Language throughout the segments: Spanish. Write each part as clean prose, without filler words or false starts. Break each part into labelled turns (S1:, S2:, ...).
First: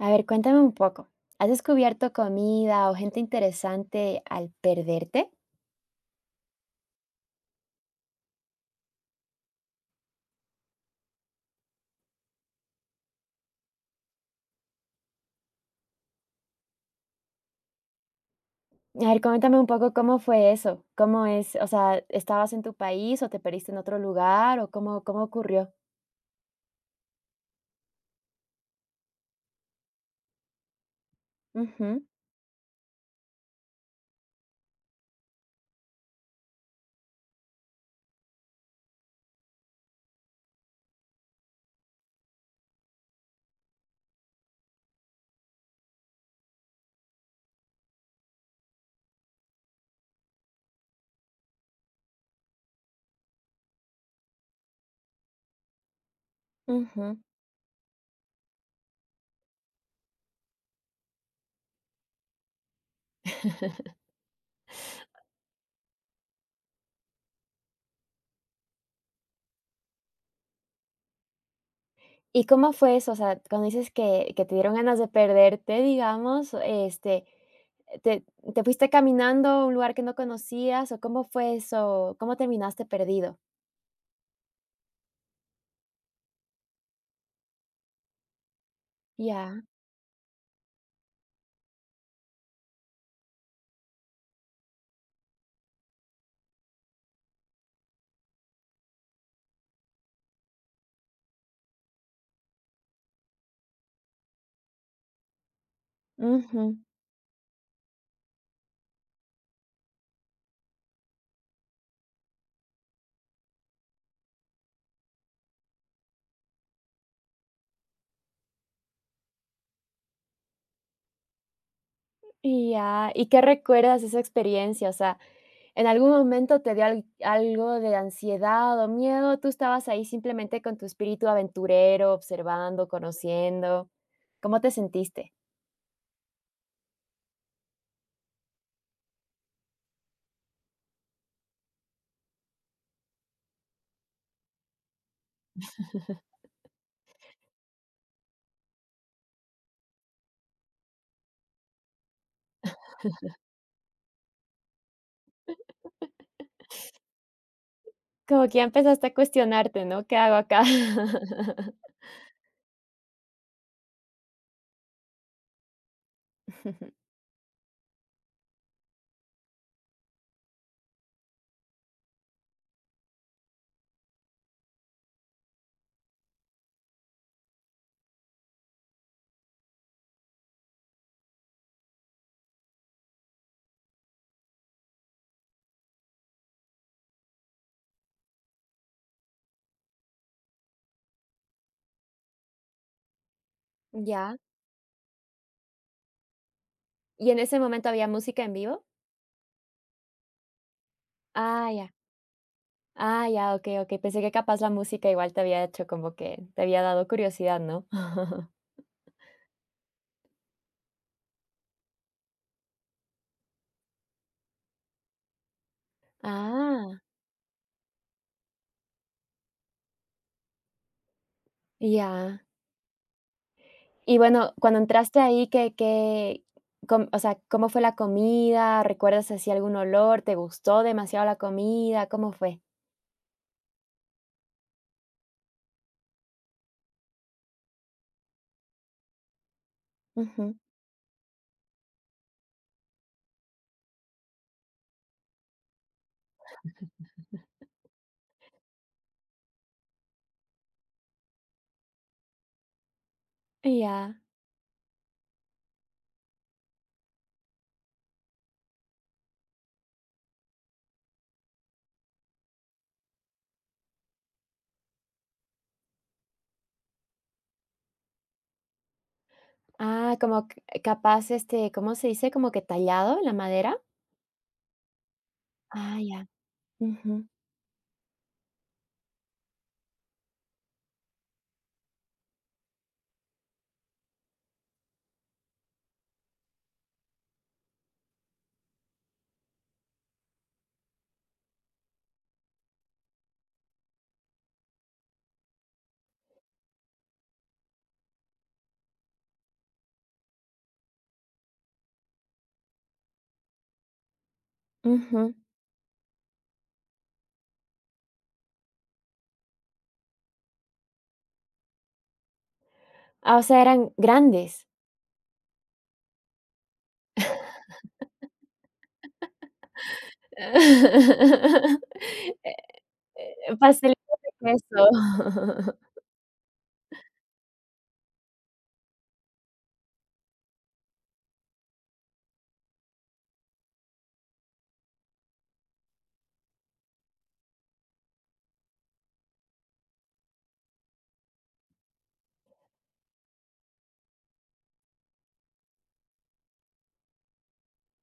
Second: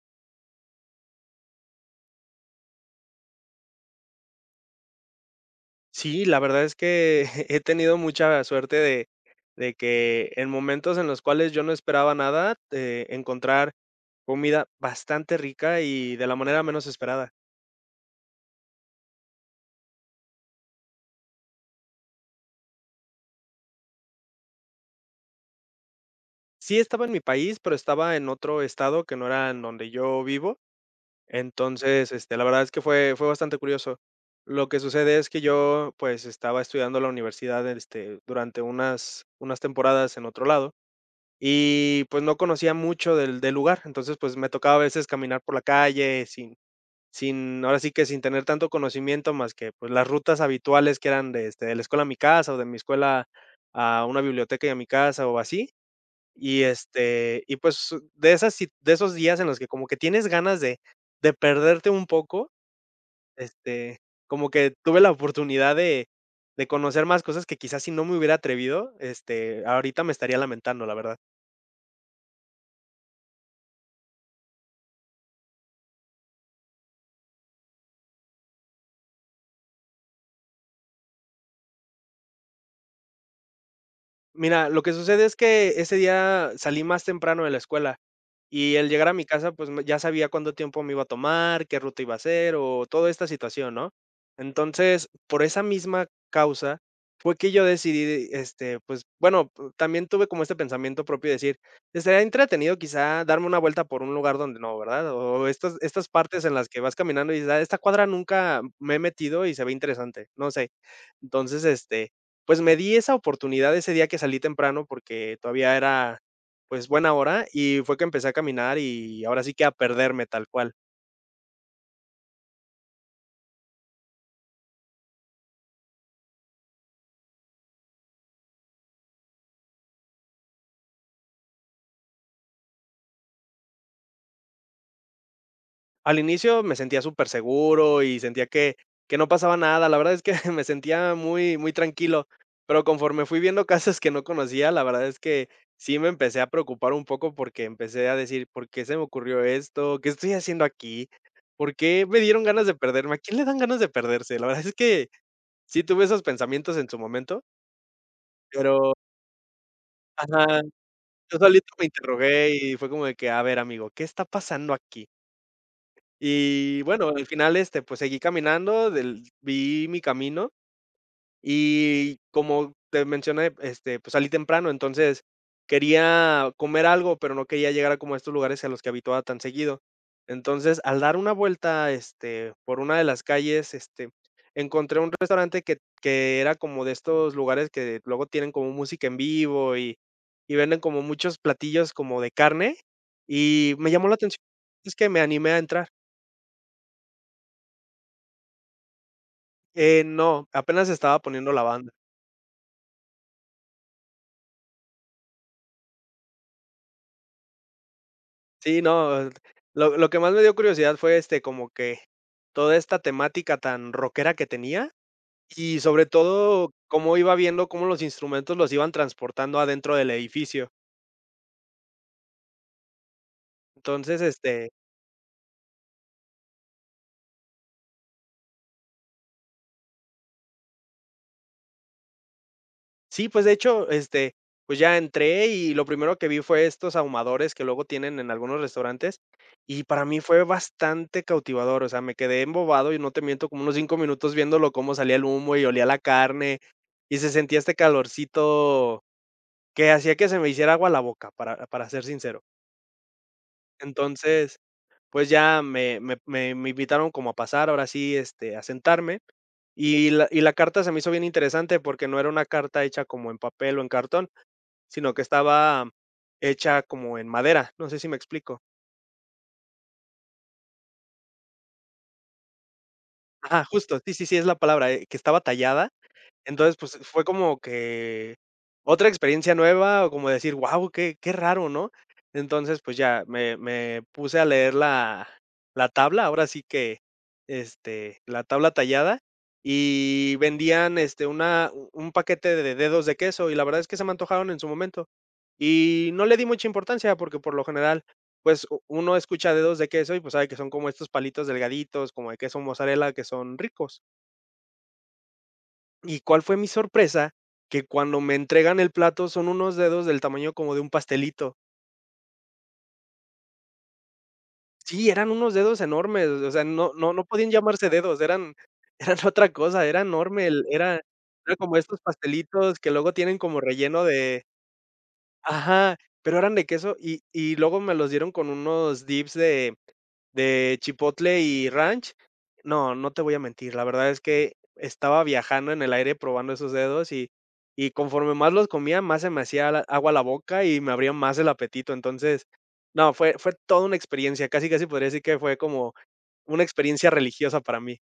S1: A ver, cuéntame un poco. ¿Has descubierto comida o gente interesante al perderte?
S2: Sí, la verdad es que he tenido mucha suerte de que en momentos en los cuales yo no esperaba nada, encontrar comida bastante rica y de la manera menos esperada.
S1: A ver, coméntame un poco cómo fue eso. ¿Cómo es? O sea, ¿estabas en tu país o te perdiste en otro lugar o cómo ocurrió?
S2: Sí estaba en mi país, pero estaba en otro estado que no era en donde yo vivo.
S1: Ujú,
S2: Entonces, la verdad es que fue bastante curioso. Lo que sucede es que yo, pues, estaba estudiando la universidad, durante unas temporadas en otro lado. Y, pues, no conocía mucho del lugar, entonces, pues, me tocaba a veces caminar por la calle sin ahora sí que sin tener tanto conocimiento más que, pues, las rutas habituales que eran de, de la escuela a mi casa o de mi escuela a una biblioteca y a mi casa o así. Y,
S1: ujú.
S2: y pues, de esas si de esos días en los que como que tienes ganas de perderte un poco, este, como que tuve la oportunidad de conocer más cosas que quizás si no me hubiera atrevido, ahorita me estaría lamentando, la verdad.
S1: ¿Y cómo fue eso? O sea, cuando dices que te dieron ganas de perderte, digamos, este, te, ¿te fuiste caminando a un lugar que no conocías o cómo fue eso? ¿Cómo terminaste perdido?
S2: Mira, lo que sucede es que ese día salí más temprano de la escuela, y el llegar a mi casa,
S1: Ya.
S2: pues, me ya sabía cuánto tiempo me iba a tomar, qué ruta iba a hacer, o toda esta situación, ¿no? Entonces, por esa misma causa, fue que yo decidí, pues, bueno, también tuve como este pensamiento propio de decir: "Estaría entretenido quizá darme una vuelta por un lugar donde no, ¿verdad? O estas partes en las
S1: Ujú.
S2: que vas caminando y dices: "A esta cuadra nunca me he metido y se ve interesante", no sé. Entonces, pues, me di esa oportunidad ese día que salí temprano porque todavía era pues, buena hora, y fue que empecé a caminar, y ahora sí que a perderme tal cual.
S1: Y ya, ¿y qué recuerdas de esa experiencia? O sea, ¿en algún momento te dio al algo de ansiedad o miedo? ¿Tú estabas ahí simplemente con tu espíritu aventurero, observando, conociendo? ¿Cómo te sentiste?
S2: Al inicio me sentía súper seguro y sentía que no pasaba nada, la verdad es que me sentía muy muy tranquilo, pero conforme fui viendo casas que no conocía, la verdad es que sí me empecé a preocupar un poco porque empecé a decir: "¿Por qué se me ocurrió esto? ¿Qué estoy haciendo aquí? ¿Por qué me dieron ganas de perderme? ¿A quién le dan ganas de perderse?". La verdad es que sí tuve esos pensamientos en su momento,
S1: Como que ya
S2: pero
S1: empezaste a cuestionarte, ¿no? ¿Qué hago acá?
S2: ajá. Yo solito me interrogué y fue como de que, a ver, amigo, ¿qué está pasando aquí? Y bueno, al final, pues seguí caminando, del vi mi camino y como te mencioné, pues salí temprano, entonces quería comer algo, pero no quería llegar a como a estos lugares a los que habituaba tan seguido. Entonces, al dar una vuelta, por una de las calles, encontré un restaurante que era como de estos lugares que luego tienen como música en vivo y venden como muchos platillos como de carne. Y me llamó la
S1: Ya,
S2: atención, es que me animé a entrar.
S1: ¿y en ese momento había música en vivo?
S2: No, apenas estaba poniendo la
S1: Ah, ya.
S2: banda.
S1: Ah, ya, okey, okey. Pensé que capaz la música igual te había hecho como que te había dado curiosidad, ¿no?
S2: Sí, no, lo que más me dio curiosidad fue, como que toda esta temática tan rockera que tenía y, sobre todo,
S1: Ah,
S2: cómo iba viendo cómo los instrumentos los iban transportando adentro del edificio.
S1: ya. Y
S2: Entonces,
S1: bueno, cuando entraste ahí, ¿qué qué? Com O sea, ¿cómo fue la comida? ¿Recuerdas así algún olor? ¿Te gustó demasiado la comida? ¿Cómo fue?
S2: sí, pues, de hecho, pues, ya entré y lo primero que vi fue estos ahumadores que luego tienen en algunos restaurantes, y para mí fue
S1: Ujú.
S2: bastante cautivador, o sea, me quedé embobado y no te miento como unos 5 minutos viéndolo cómo salía el humo y olía la carne, y se sentía este calorcito que hacía que se me hiciera agua la boca, para ser sincero.
S1: Ya.
S2: Entonces, pues ya me invitaron como a pasar, ahora sí, a sentarme, y la carta se me hizo bien interesante, porque no era una carta hecha como en papel o en cartón, sino que estaba hecha como en madera, no sé si me explico.
S1: Ah, como c capaz, este, ¿cómo se dice? ¿Como que tallado en la
S2: Ajá,
S1: madera?
S2: justo, sí, sí, sí, es la palabra, que estaba tallada.
S1: Ah, ya.
S2: Entonces, pues, fue
S1: Ujú,
S2: como que otra experiencia nueva, o como decir: "wow, qué qué raro", ¿no? Entonces, pues ya me puse a leer la tabla, ahora sí que, la tabla tallada, y vendían, una u un paquete de dedos de queso, y la verdad es que se me antojaron en su momento. Y no le di mucha importancia, porque por lo general, pues, u uno escucha dedos de queso y, pues, sabe que son como estos palitos delgaditos, como de queso mozzarella, que son ricos.
S1: ujú.
S2: ¿Y cuál fue mi sorpresa? Que cuando me entregan el plato son unos dedos del tamaño como de un pastelito.
S1: Ah, o sea, eran grandes.
S2: Sí, eran unos dedos enormes, o sea, no podían llamarse dedos, eran eran otra cosa, era enorme, el era era como estos
S1: Eh,
S2: pastelitos que luego tienen
S1: eh,
S2: como relleno
S1: pastelitos de
S2: de
S1: queso.
S2: ajá, pero eran de queso y luego me los dieron con unos dips de chipotle y ranch. No, no te voy a mentir, la verdad es que estaba viajando en el aire probando esos dedos y conforme más los comía, más se me hacía la agua la boca y me abría más el apetito. Entonces, no, fue toda una experiencia, casi, casi podría decir que fue como una experiencia religiosa para mí.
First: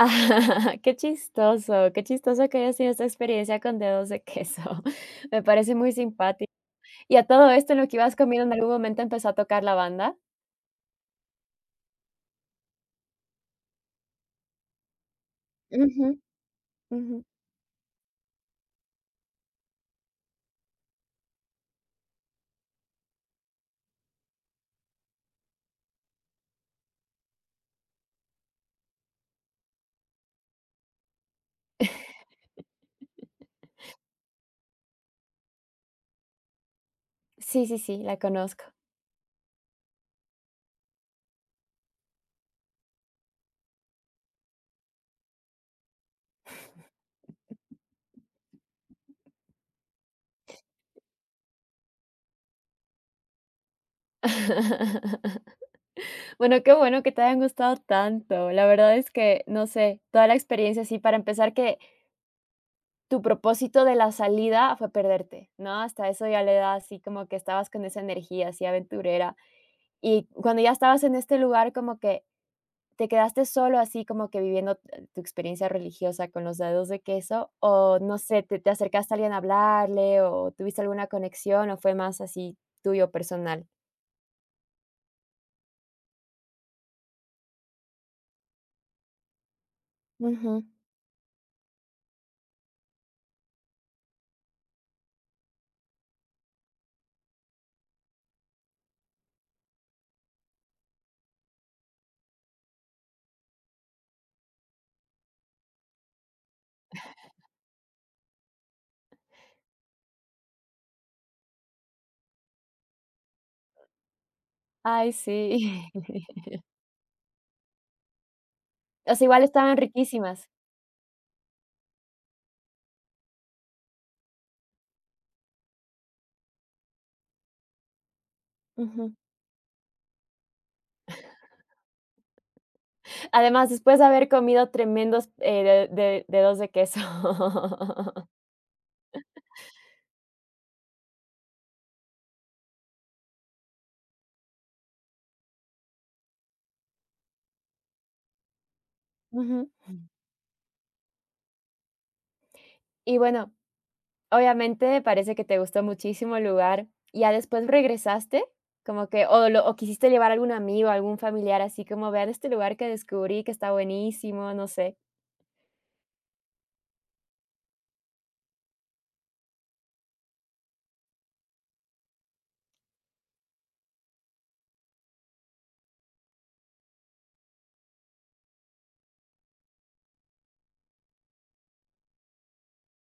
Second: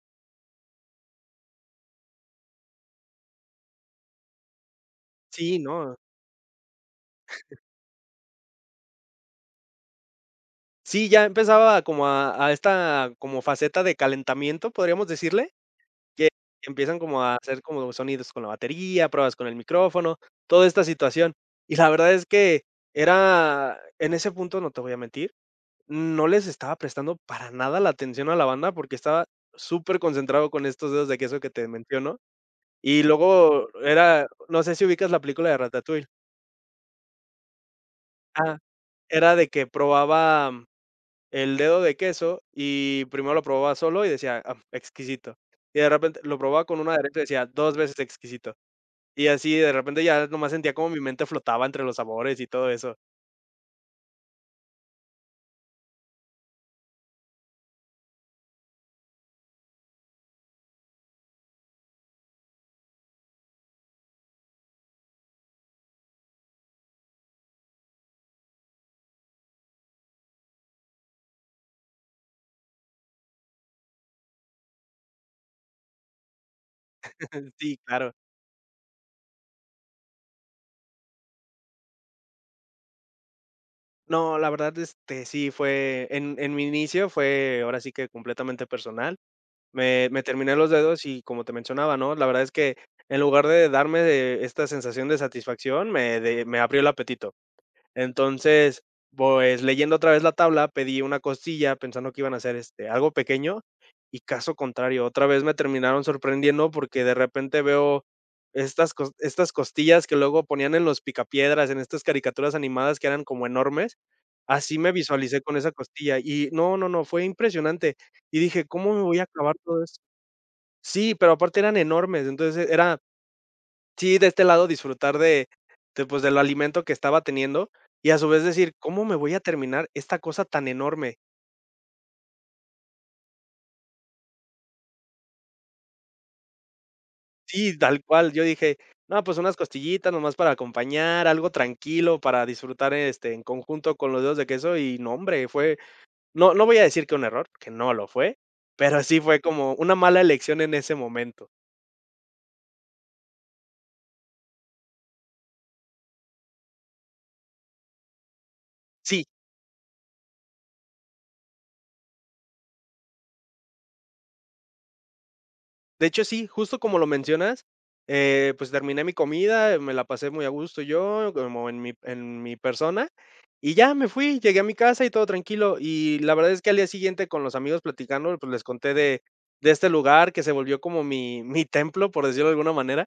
S1: Ah, qué chistoso que hayas tenido esta experiencia con dedos de queso. Me
S2: Sí,
S1: parece muy
S2: no.
S1: simpático. ¿Y a todo esto, en lo que ibas comiendo, en algún momento empezó a tocar la banda?
S2: Sí, ya empezaba como a esta como faceta de calentamiento, podríamos decirle.
S1: Ujú,
S2: Que empiezan
S1: ujú.
S2: como a hacer como sonidos con la batería, pruebas con el micrófono, toda esta situación. Y la verdad es que era en ese punto, no te voy a mentir, no les estaba prestando para nada la atención a la banda porque estaba súper concentrado con estos dedos de queso que te menciono. Y luego era, no sé si ubicas la película de Ratatouille.
S1: Sí, sí, sí, la
S2: Ah,
S1: conozco.
S2: era de que probaba el dedo de queso y primero lo probaba solo y decía: "Ah, exquisito". Y de repente lo probaba con una derecha y decía: "dos veces exquisito". Y así de repente ya nomás sentía como mi mente flotaba entre los sabores y todo eso.
S1: Bueno, qué bueno que te hayan gustado tanto. La verdad es que, no sé, toda la experiencia, sí, para empezar, que tu propósito de la salida fue perderte, ¿no? Hasta eso ya le da así como que estabas con esa energía así aventurera. Y cuando ya estabas en este lugar, como que ¿te quedaste solo así como que viviendo t tu experiencia religiosa con los dedos de queso?
S2: Sí,
S1: O
S2: claro.
S1: no sé, ¿te acercaste a alguien a hablarle o tuviste alguna conexión o fue más así tuyo personal?
S2: No, la verdad, sí fue en mi inicio fue ahora sí que completamente personal. Me terminé
S1: Ujú.
S2: los dedos y como te mencionaba, ¿no? La verdad es que en lugar de darme de esta sensación de satisfacción, me abrió el apetito. Entonces, pues, leyendo otra vez la tabla, pedí una costilla pensando que iban a hacer, algo pequeño, y caso contrario, otra vez me terminaron sorprendiendo, porque de repente veo estas costillas que luego ponían en los picapiedras, en estas caricaturas animadas que eran como enormes, así me
S1: Ay,
S2: visualicé con esa
S1: sí.
S2: costilla, y no, no, no, fue impresionante, y dije: "¿Cómo me
S1: O
S2: voy
S1: sea,
S2: a
S1: igual
S2: acabar
S1: estaban
S2: todo esto?".
S1: riquísimas.
S2: Sí, pero aparte eran enormes, entonces era sí, de este lado disfrutar de pues, del alimento que estaba teniendo, y a su vez decir: "¿Cómo
S1: Ujú.
S2: me voy a terminar esta cosa tan enorme?".
S1: Además, después de haber comido tremendos, de dedos de queso.
S2: Sí, tal cual, yo dije: "No, pues unas costillitas nomás para acompañar, algo tranquilo para disfrutar, en conjunto con los dedos de queso", y no, hombre, fue no voy a decir que un error, que no lo fue, pero sí fue
S1: Ujú.
S2: como una mala elección en ese momento.
S1: Y bueno, obviamente parece que te gustó muchísimo el lugar, ¿y ya después regresaste? Como
S2: Sí.
S1: que o quisiste llevar a algún amigo, algún familiar, así como: "Vean este lugar que descubrí, que está buenísimo", no sé.
S2: De hecho, sí, justo como lo mencionas, pues terminé mi comida, me la pasé muy a gusto yo, como en mi persona, y ya me fui, llegué a mi casa y todo tranquilo. Y la verdad es que al día siguiente con los amigos platicando, pues les conté de este lugar que se volvió como mi templo, por decirlo de alguna manera.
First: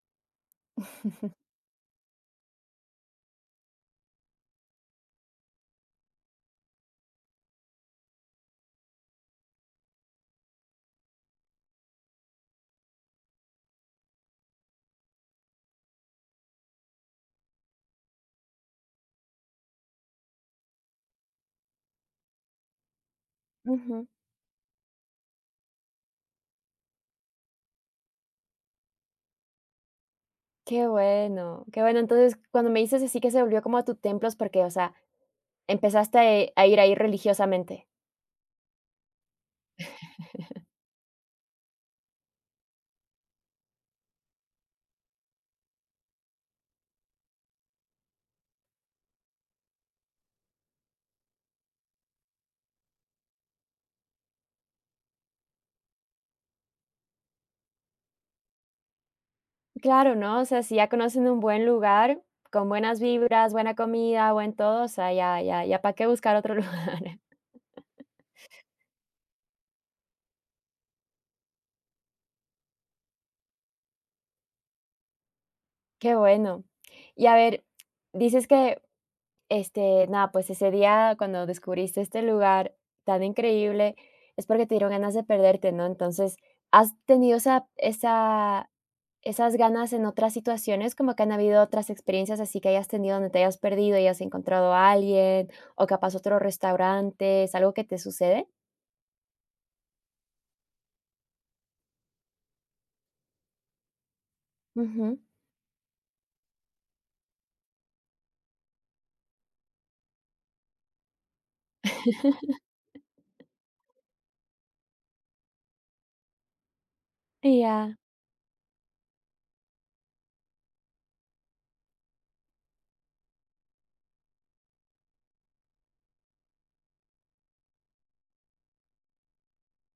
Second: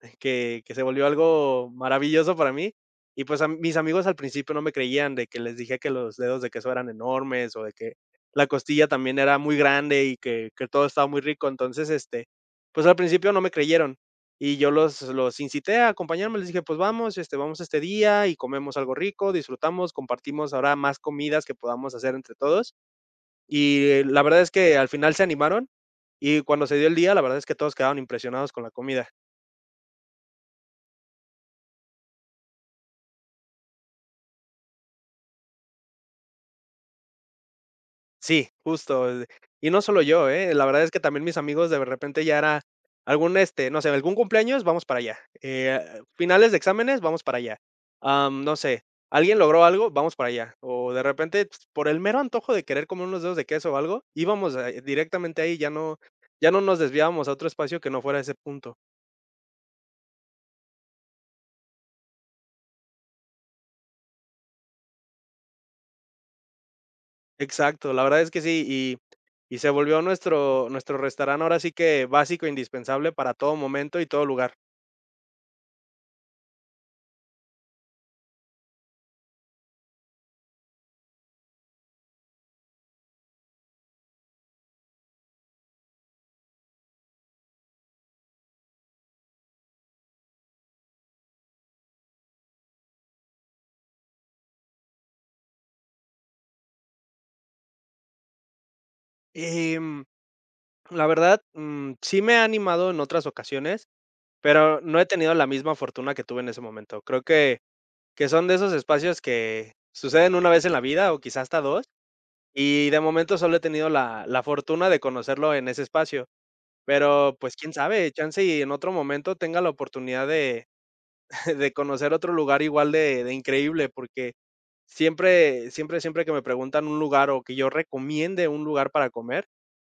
S2: que se volvió algo maravilloso para mí. Y, pues, a mis amigos al principio no me creían de que les dije que los dedos de queso eran enormes, o de que la costilla también era muy grande y que todo estaba muy rico. Entonces, pues, al principio no me creyeron, y yo los incité a acompañarme, les dije: "Pues vamos, vamos este día y comemos algo rico, disfrutamos, compartimos ahora más comidas que podamos hacer entre todos". Y
S1: Ujú.
S2: la verdad es que al final se animaron, y cuando se dio el día, la verdad es que todos quedaron impresionados con la comida.
S1: Qué bueno, qué bueno. Entonces, cuando me dices así que se volvió como a tu templo, es porque, o sea, empezaste a ir ahí religiosamente.
S2: Sí, justo, y no solo yo, ¿eh? La verdad es que también mis amigos de repente ya era algún, no sé, algún cumpleaños, vamos para allá, finales de exámenes, vamos para allá, no sé, alguien logró algo, vamos para allá, o de repente, pues, por el mero antojo de querer comer unos dedos de queso o algo, íbamos, directamente ahí, ya no ya no nos desviábamos a otro espacio que no fuera ese punto.
S1: Claro, ¿no? O sea, si ya conocen un buen lugar, con buenas vibras, buena comida, buen todo, o sea, ya para qué buscar otro lugar.
S2: Exacto, la verdad es que sí, y se volvió nuestro restaurante ahora sí que básico, indispensable para todo momento y todo lugar.
S1: Qué bueno. Y a ver, dices que este, nada, pues ese día cuando descubriste este lugar tan increíble, es porque te dieron ganas de perderte, ¿no? Entonces, ¿has tenido esa esas ganas en otras situaciones? Como que han habido otras experiencias así que hayas tenido donde te hayas perdido y has encontrado a alguien, o capaz otro restaurante, ¿es algo que te sucede?
S2: Em La verdad, sí me ha animado en otras ocasiones, pero no he
S1: Ujú.
S2: tenido la misma fortuna que tuve en ese momento. Creo que son de esos espacios que suceden una vez en la vida o quizás hasta 2, y de momento solo he tenido la fortuna de conocerlo en ese espacio, pero, pues,
S1: Y
S2: quién
S1: ya.
S2: sabe, chance y en otro momento tenga la oportunidad de de conocer otro lugar igual de increíble, porque siempre que me preguntan un lugar o que yo recomiende un lugar para comer,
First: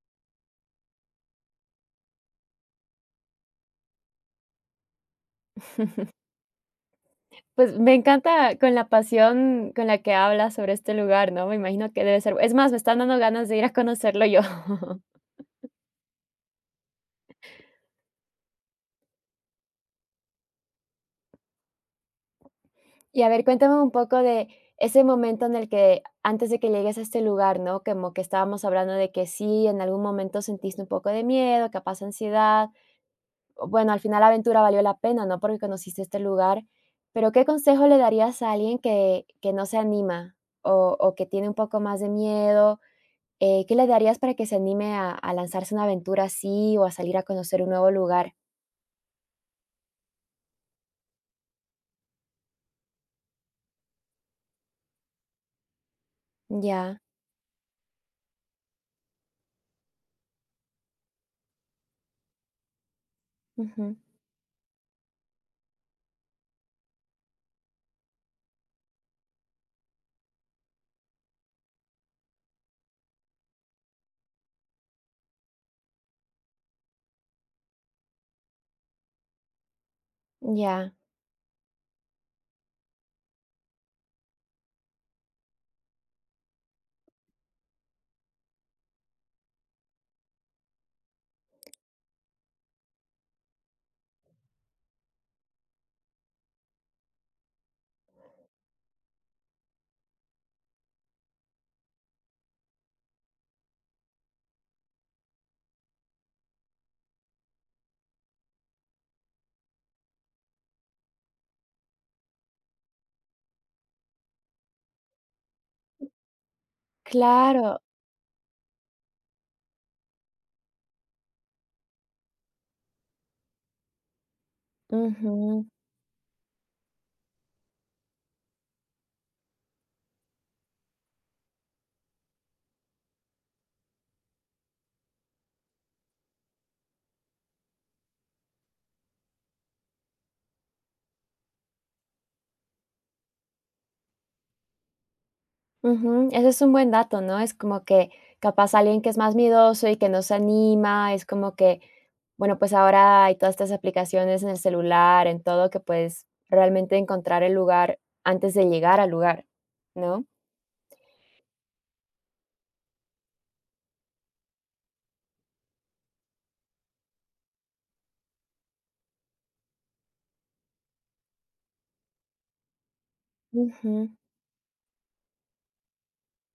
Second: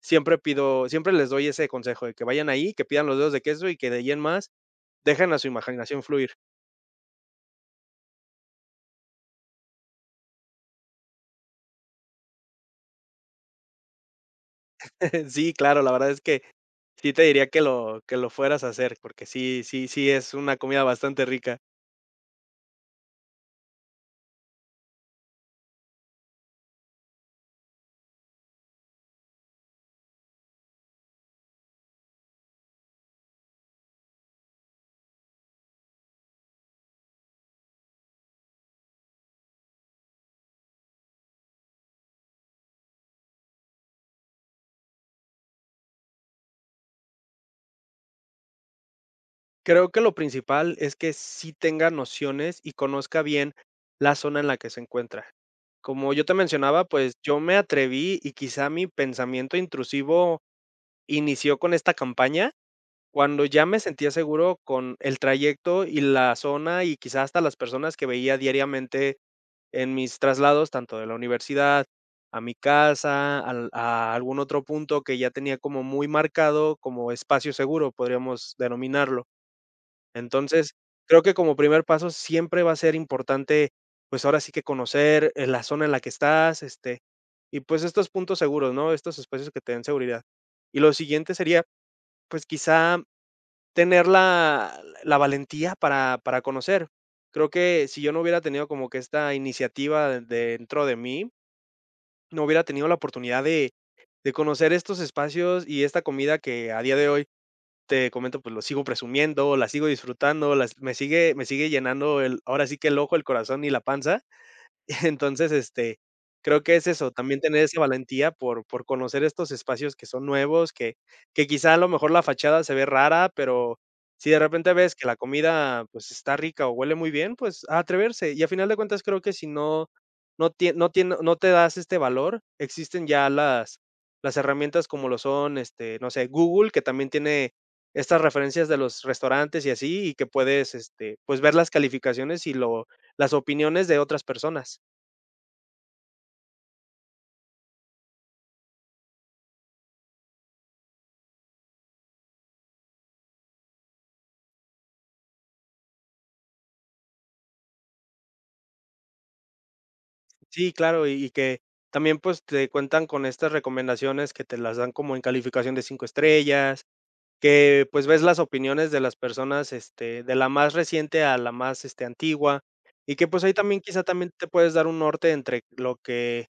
S2: siempre les doy ese consejo de que vayan ahí, que pidan los dedos de queso y que de ahí en más dejen a su imaginación fluir.
S1: Pues me encanta con la pasión con la que hablas sobre este lugar, ¿no? Me imagino que debe ser, es más, me están dando ganas de ir a conocerlo yo.
S2: Sí, claro, la verdad es que sí te diría que lo fueras a hacer, porque sí es una comida bastante rica.
S1: Y a ver, cuéntame un poco de ese momento en el que antes de que llegues a este lugar, ¿no? Como que estábamos hablando de que sí, en algún momento sentiste un poco de miedo, capaz ansiedad. O Bueno, al final la aventura valió la pena, ¿no? Porque conociste este lugar. Pero ¿qué consejo le darías a alguien que no se anima o que tiene un poco más de miedo? ¿Qué le darías para que se anime a lanzarse una aventura así o a salir a conocer un nuevo lugar?
S2: Creo que lo principal es que sí tenga nociones y conozca bien la zona en la que se encuentra. Como yo te mencionaba,
S1: Ya,
S2: pues, yo me atreví y quizá mi pensamiento intrusivo inició con esta campaña, cuando ya me
S1: ujú,
S2: sentía seguro con el trayecto y la zona, y quizás hasta las personas que veía diariamente en mis traslados, tanto de la universidad a mi casa, al a algún otro punto que ya tenía como muy marcado como espacio seguro, podríamos denominarlo. Entonces,
S1: ya,
S2: creo que como primer paso siempre va a ser importante, pues, ahora sí que conocer, la zona en la que estás, este, y pues estos puntos seguros, ¿no? Estos espacios que te den seguridad. Y lo siguiente sería, pues, quizá tener la valentía para conocer. Creo que si yo no hubiera tenido como que esta iniciativa dentro de mí, no hubiera tenido la oportunidad de conocer estos espacios y esta comida que a día de hoy, te comento, pues, lo sigo presumiendo, la sigo disfrutando, las me sigue llenando el ahora sí que el ojo, el corazón y la panza. Entonces, este, creo que es eso, también tener
S1: claro.
S2: esa valentía por conocer estos espacios que son nuevos, que quizá a lo mejor la fachada se ve rara, pero si de repente ves que la
S1: Ujú.
S2: comida, pues, está rica o huele muy bien, pues, a atreverse. Y a final de cuentas, creo que si no no tie no tie no te das este valor, existen ya las herramientas como lo son, este, no sé, Google, que también tiene estas referencias de los restaurantes y así, y que puedes, este, pues, ver las calificaciones y lo las opiniones de otras personas.
S1: Ujú, ese es un buen dato, ¿no? Es como que capaz alguien que es más miedoso y que no se anima, es como que, bueno, pues ahora hay todas estas aplicaciones en el celular, en todo, que puedes realmente encontrar el lugar antes de llegar al lugar, ¿no?
S2: Sí, claro, y que también, pues, te cuentan con estas recomendaciones que te las dan como en calificación de 5 estrellas, que, pues, ves las opiniones de las personas, este, de la más reciente a la más, este, antigua, y que, pues, ahí también quizá
S1: Ujú,
S2: también te puedes dar un norte entre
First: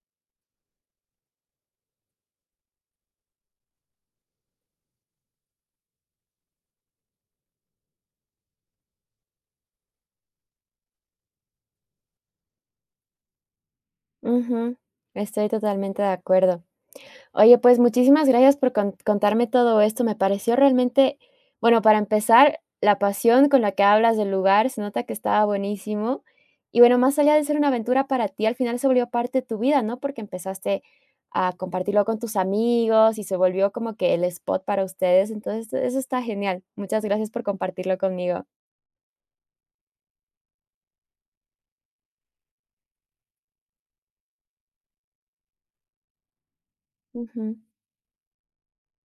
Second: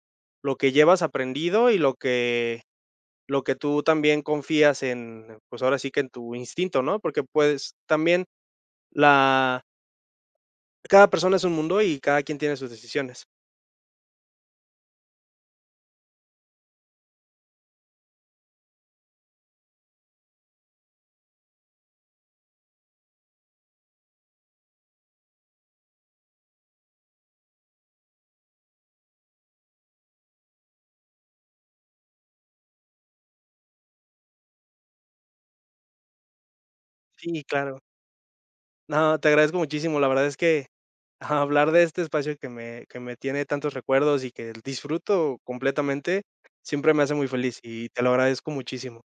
S2: lo que llevas aprendido y lo que tú también confías en, pues, ahora sí que en tu instinto, ¿no? Porque, pues, también la cada persona es un mundo y cada quien tiene sus decisiones.
S1: ujú, estoy totalmente de acuerdo. Oye, pues muchísimas gracias por contarme todo esto. Me pareció realmente, bueno, para empezar, la pasión con la que hablas del lugar, se nota que estaba buenísimo. Y bueno, más allá de ser una aventura para ti, al final se volvió parte de tu vida, ¿no? Porque empezaste a compartirlo con tus amigos y se volvió como que el spot para ustedes. Entonces, eso está genial. Muchas gracias por
S2: Sí, claro.
S1: compartirlo conmigo.
S2: No, te agradezco muchísimo. La verdad es que ajá, hablar de este espacio que me tiene tantos recuerdos y que disfruto completamente, siempre me hace muy
S1: Ujú.
S2: feliz y te lo agradezco muchísimo.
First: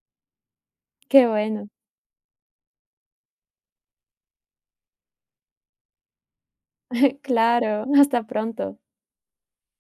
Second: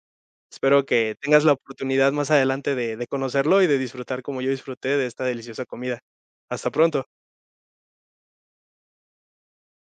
S2: Espero que
S1: Qué
S2: tengas la
S1: bueno.
S2: oportunidad más adelante de conocerlo y de disfrutar como yo disfruté de esta deliciosa comida. Hasta pronto.
S1: Claro. Hasta pronto.